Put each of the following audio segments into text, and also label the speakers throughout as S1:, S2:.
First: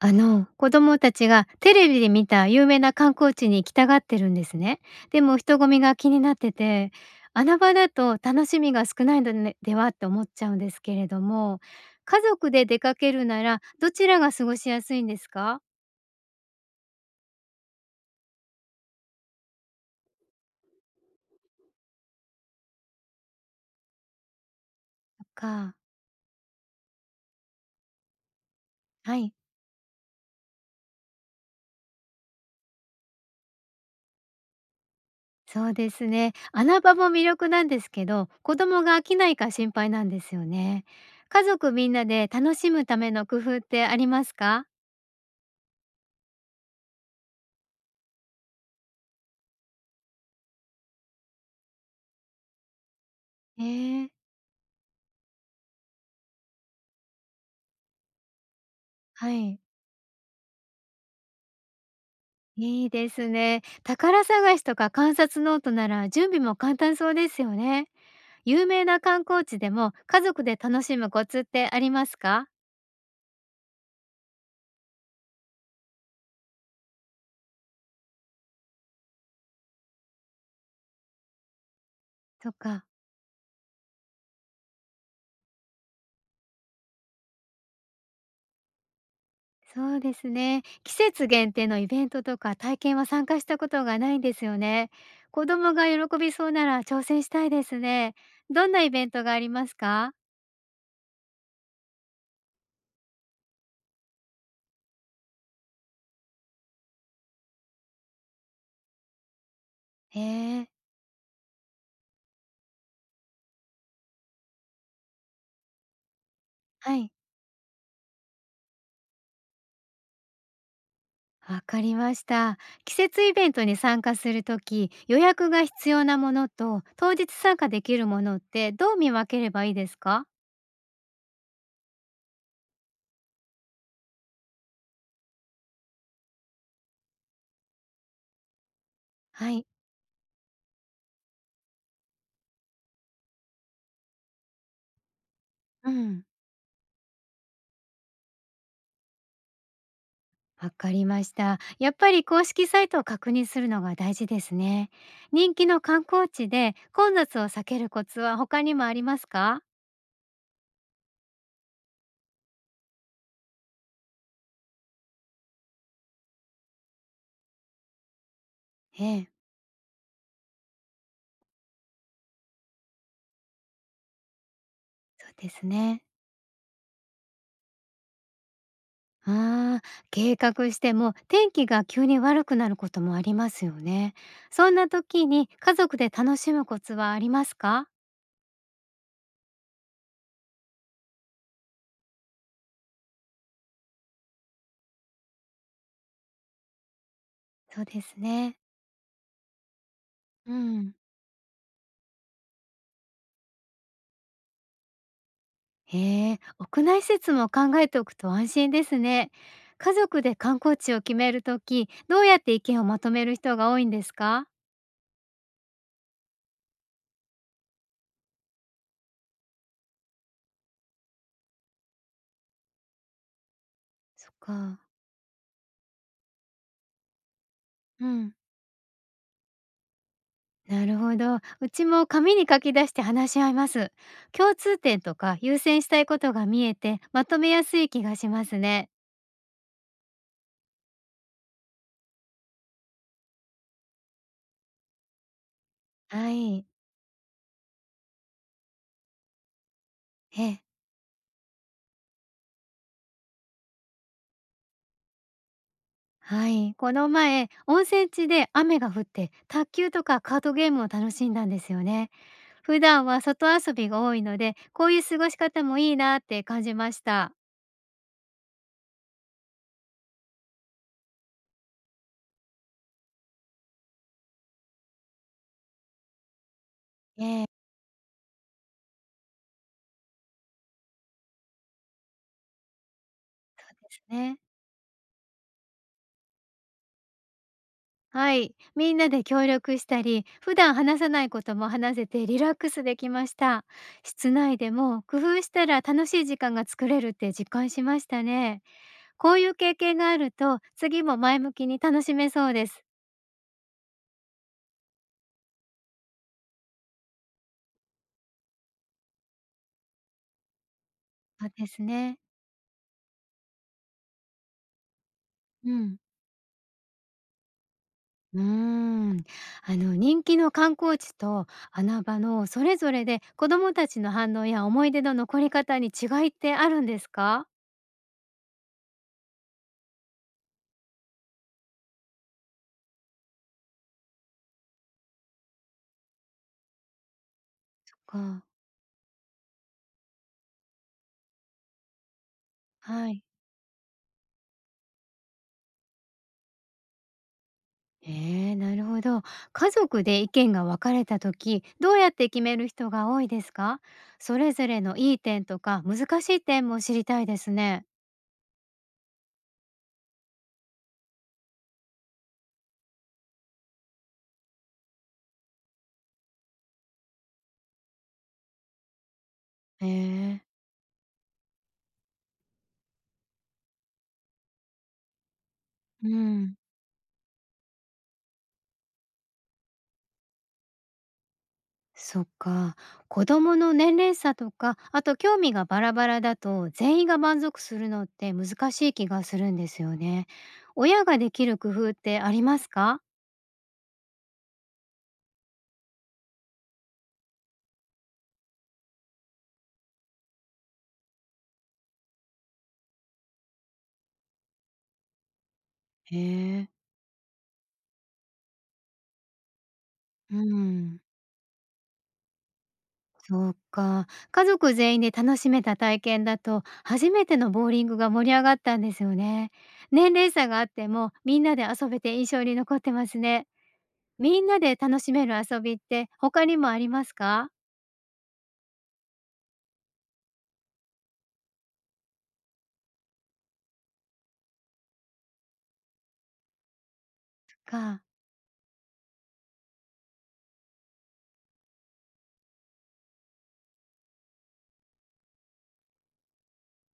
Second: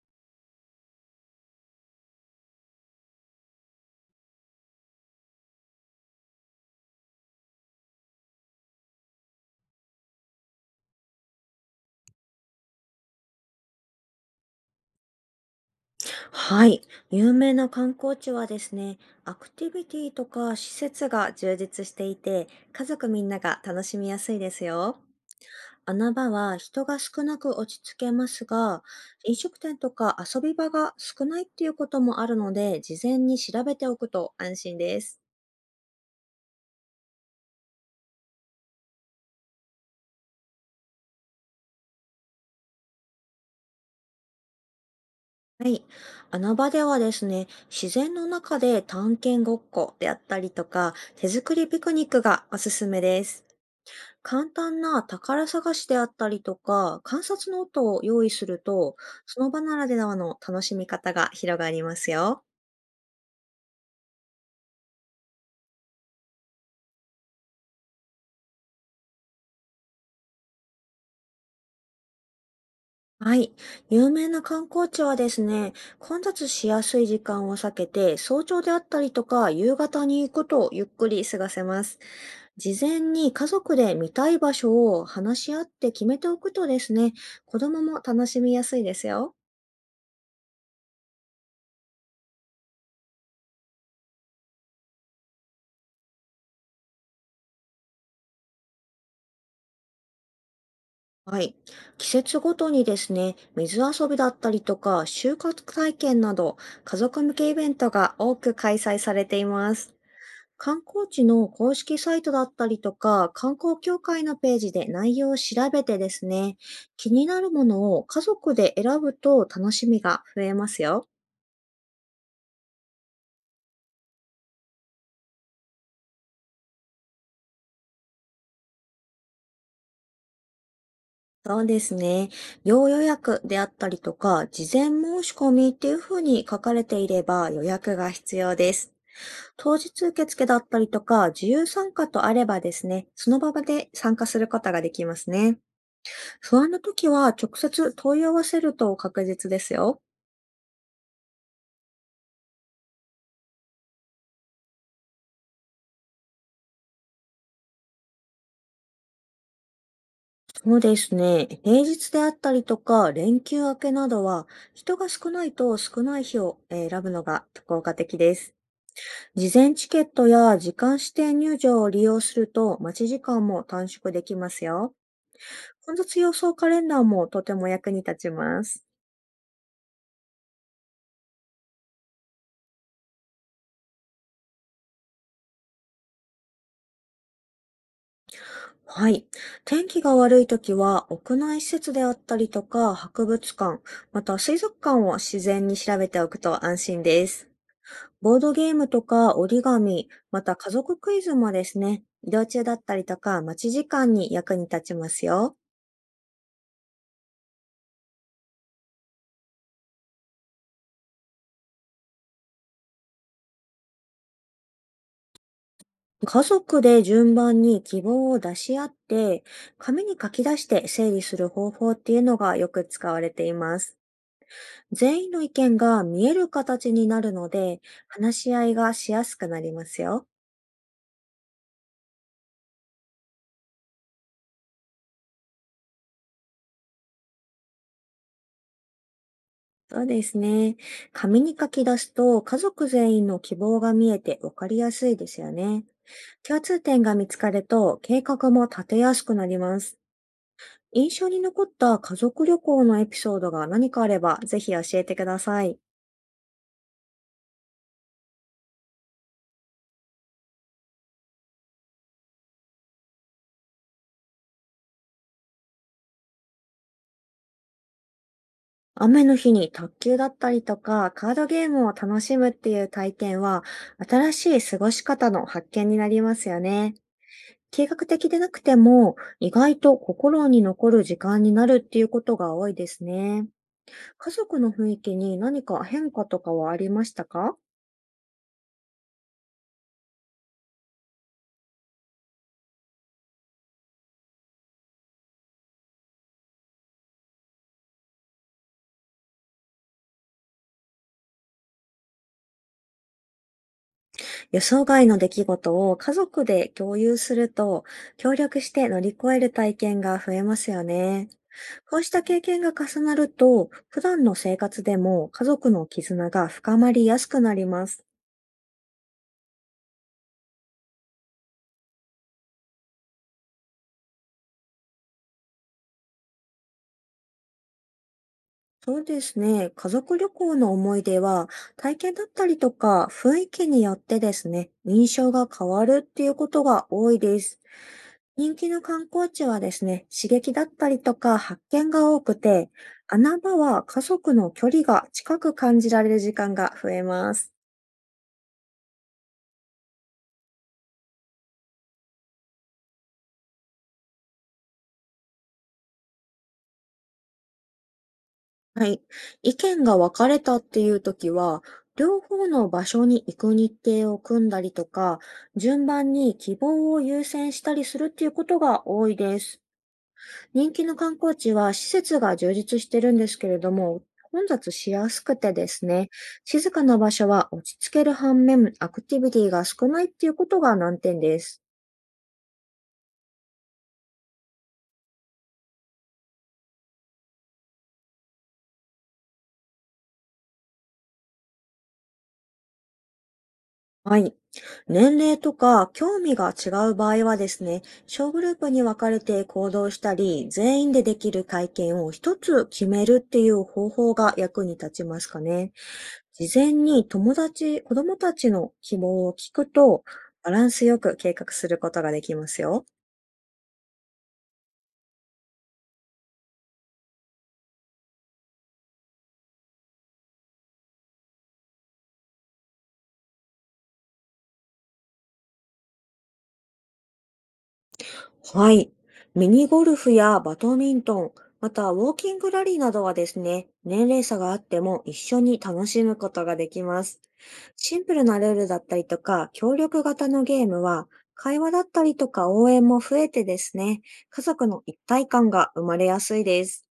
S1: あの子供たちがテレビで見た有名な観光地に行きたがってるんですね。でも人混みが気になってて、穴場だと楽しみが少ないのねではって思っちゃうんですけれども、家族で出かけるならどちらが過ごしやすいんですか。
S2: はい。有名な観光地はですね、アクティビティとか施設が充実していて、家族みんなが楽しみやすいですよ。
S1: か。
S2: 穴場は人が少なく落ち着けますが、
S1: はい。
S2: 飲食店とか遊び場が少ないっていうこともあるので、事前に調べておくと安心です。
S1: そうですね、穴場も魅力なんですけど子供が飽きないか心配なんですよね。家族みんなで楽しむための工夫ってありますか？
S2: はい。穴場ではですね、自然の中で探検ごっこであったりとか、手作りピクニックがおすすめです。
S1: えー、
S2: 簡単な宝探しであったりとか、観察ノートを用意すると、
S1: は
S2: その場
S1: い。
S2: ならではの楽しみ方が広がりますよ。
S1: いいですね。宝探しとか観察ノートなら準備も簡単そうですよね。有名な観光地でも家族で楽しむコツってありますか？
S2: はい。有名な観光地はですね、混雑しやすい時間を避けて、早朝であったりとか、夕方に行くとゆっくり過ごせます。
S1: と
S2: 事
S1: か。
S2: 前に家族で見たい場所を話し合って決めておくとですね、子供も楽しみやすいですよ。
S1: そうですね。季節限定のイベントとか体験は参加したことがないんですよね。子供が喜びそうなら挑戦したいですね。どんなイベントがありますか？
S2: はい。季節ごとにですね、水遊びだったりとか、収穫体験など、家族向けイベントが多く開催されています。
S1: へえ。
S2: 観光地の公式サイトだったりとか、観光協会のページで内容を調べてですね、
S1: はい。
S2: 気になるものを家族で選ぶと楽しみが増えますよ。
S1: わかりました。季節イベントに参加するとき、予約が必要なものと当日参加できるものってどう見分ければいいですか？
S2: そうですね。要予約であったりとか、事前申し込みっていうふうに書かれていれば予約が必要です。
S1: はい。
S2: 当日受付だったりとか、自由参加とあればですね、その場で参加することができますね。
S1: うん、
S2: 不安の時は直接問い合わせると確実ですよ。
S1: わかりました。やっぱり公式サイトを確認するのが大事ですね。人気の観光地で混雑を避けるコツは他にもありますか？
S2: そうですね。平日であったりとか、連休明けなどは、人が少ないと少ない日を選ぶのが効果的です。
S1: ええ、
S2: 事前チケットや時間指定入場を利用すると、待ち時間も短縮できますよ。
S1: そうです
S2: 混
S1: ね。
S2: 雑予想カレンダーもとても役に立ちます。
S1: ああ、計画しても天気が急に悪くなることもありますよね。そんな時に家族で楽しむコツはありますか？
S2: はい。天気が悪いときは、屋内施設であったりとか、博物館、また水族館を自然に調べておくと安心です。
S1: そうです
S2: ボード
S1: ね。
S2: ゲームとか折り紙、ま
S1: う
S2: た家
S1: ん。
S2: 族クイズもですね、移動中だったりとか、待ち時間に役に立ちますよ。
S1: へえ、屋内施設も考えておくと安心ですね。家族で観光地を決めるとき、どうやって意見をまとめる人が多いんですか？
S2: 家族で順番に希望を出し合って、紙に書き出して整理する方法っていうのがよく使われています。
S1: そっか。
S2: 全員の意見が見える形になるので、
S1: うん。
S2: 話し合いがしやすくなりますよ。
S1: なるほど。うちも紙に書き出して話し合います。共通点とか優先したいことが見えて、まとめやすい気がしますね。
S2: そうですね。紙に書き出すと家族全員の希望が見えて分かりやすいですよね。
S1: は
S2: 共
S1: い。
S2: 通点が見つかると計画も立てやすくなります。
S1: え、
S2: 印象に残った家族旅行のエピソードが何かあればぜひ教えてください。
S1: はい。この前、温泉地で雨が降って、卓球とかカードゲームを楽しんだんですよね。普段は外遊びが多いので、こういう過ごし方もいいなって感じました。
S2: 雨の日に卓球だったりとかカードゲームを楽しむっていう体験は、新しい過ごし方の発見になりますよね。
S1: ええ。
S2: 計画的でなくても意外と心に残る時間になるっていうことが多いですね。
S1: です
S2: 家
S1: ね。
S2: 族の雰囲気に何か変化とかはありましたか？
S1: はい。みんなで協力したり、普段話さないことも話せてリラックスできました。室内でも工夫したら楽しい時間が作れるって実感しましたね。こういう経験があると、次も前向きに楽しめそうです。
S2: 予想外の出来事を家族で共有すると、協力して乗り越える体験が増えますよね。
S1: そうです
S2: こうし
S1: ね。
S2: た経験が重なると、普段の生活でも家
S1: う
S2: 族の
S1: ん。
S2: 絆が深まりやすくなります。
S1: うーん、あの人気の観光地と穴場のそれぞれで子どもたちの反応や思い出の残り方に違いってあるんですか？
S2: そうですね。家族旅行の思い出は、体験だったりとか雰囲気によってですね、印象が変わるっていうことが多いです。
S1: そっか、
S2: 人気の観光地はですね、刺激だったりとか発見が多くて、
S1: はい。
S2: 穴場は家族の距離が近く感じられる時間が増えます。
S1: ええ、なるほど。家族で意見が分かれた時、どうやって決める人が多いですか？それぞれのいい点とか難しい点も知りたいですね。
S2: はい。意見が分かれたっていう時は、両方の場所に行く日程を組んだりとか、順番に希望を優先したりするっていうことが多いです。
S1: ええ、
S2: 人気の観光地は施設が充実してるんですけれども、混雑しやすくてです
S1: う
S2: ね、
S1: ん。
S2: 静かな場所は落ち着ける反面、アクティビティが少ないっていうことが難点です。
S1: そっか。子供の年齢差とか、あと興味がバラバラだと、全員が満足するのって難しい気がするんですよね。親ができる工夫ってありますか？
S2: はい。年齢とか興味が違う場合はですね、小グループに分かれて行動したり、全員でできる会見を一つ決めるっていう方法が役に立ちますかね。
S1: へ
S2: 事
S1: え。
S2: 前に友達、子供たちの希望を聞くと、
S1: う
S2: バランスよ
S1: ん。
S2: く計画することができますよ。
S1: そっか。家族全員で楽しめた体験だと、初めてのボーリングが盛り上がったんですよね。年齢差があっても、みんなで遊べて印象に残ってますね。みんなで楽しめる遊びって他にもありますか？
S2: はい。ミニゴルフやバドミントン、またウォーキングラリーなどはですね、年齢差があっても一緒に楽しむことができます。シ
S1: か。
S2: ンプルなルールだったりとか、協力型のゲームは、会話だったりとか応援も増えてですね、家族の一体感が生まれやすいです。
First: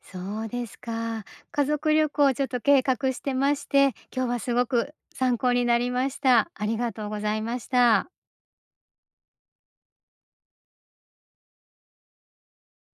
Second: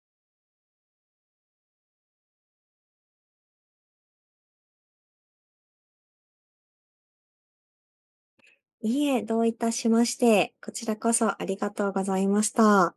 S1: そうですか。家族旅行をちょっと計画してまして、今日はすごく参考になりました。ありがとうございました。
S2: いいえ、どういたしまして、こちらこそありがとうございました。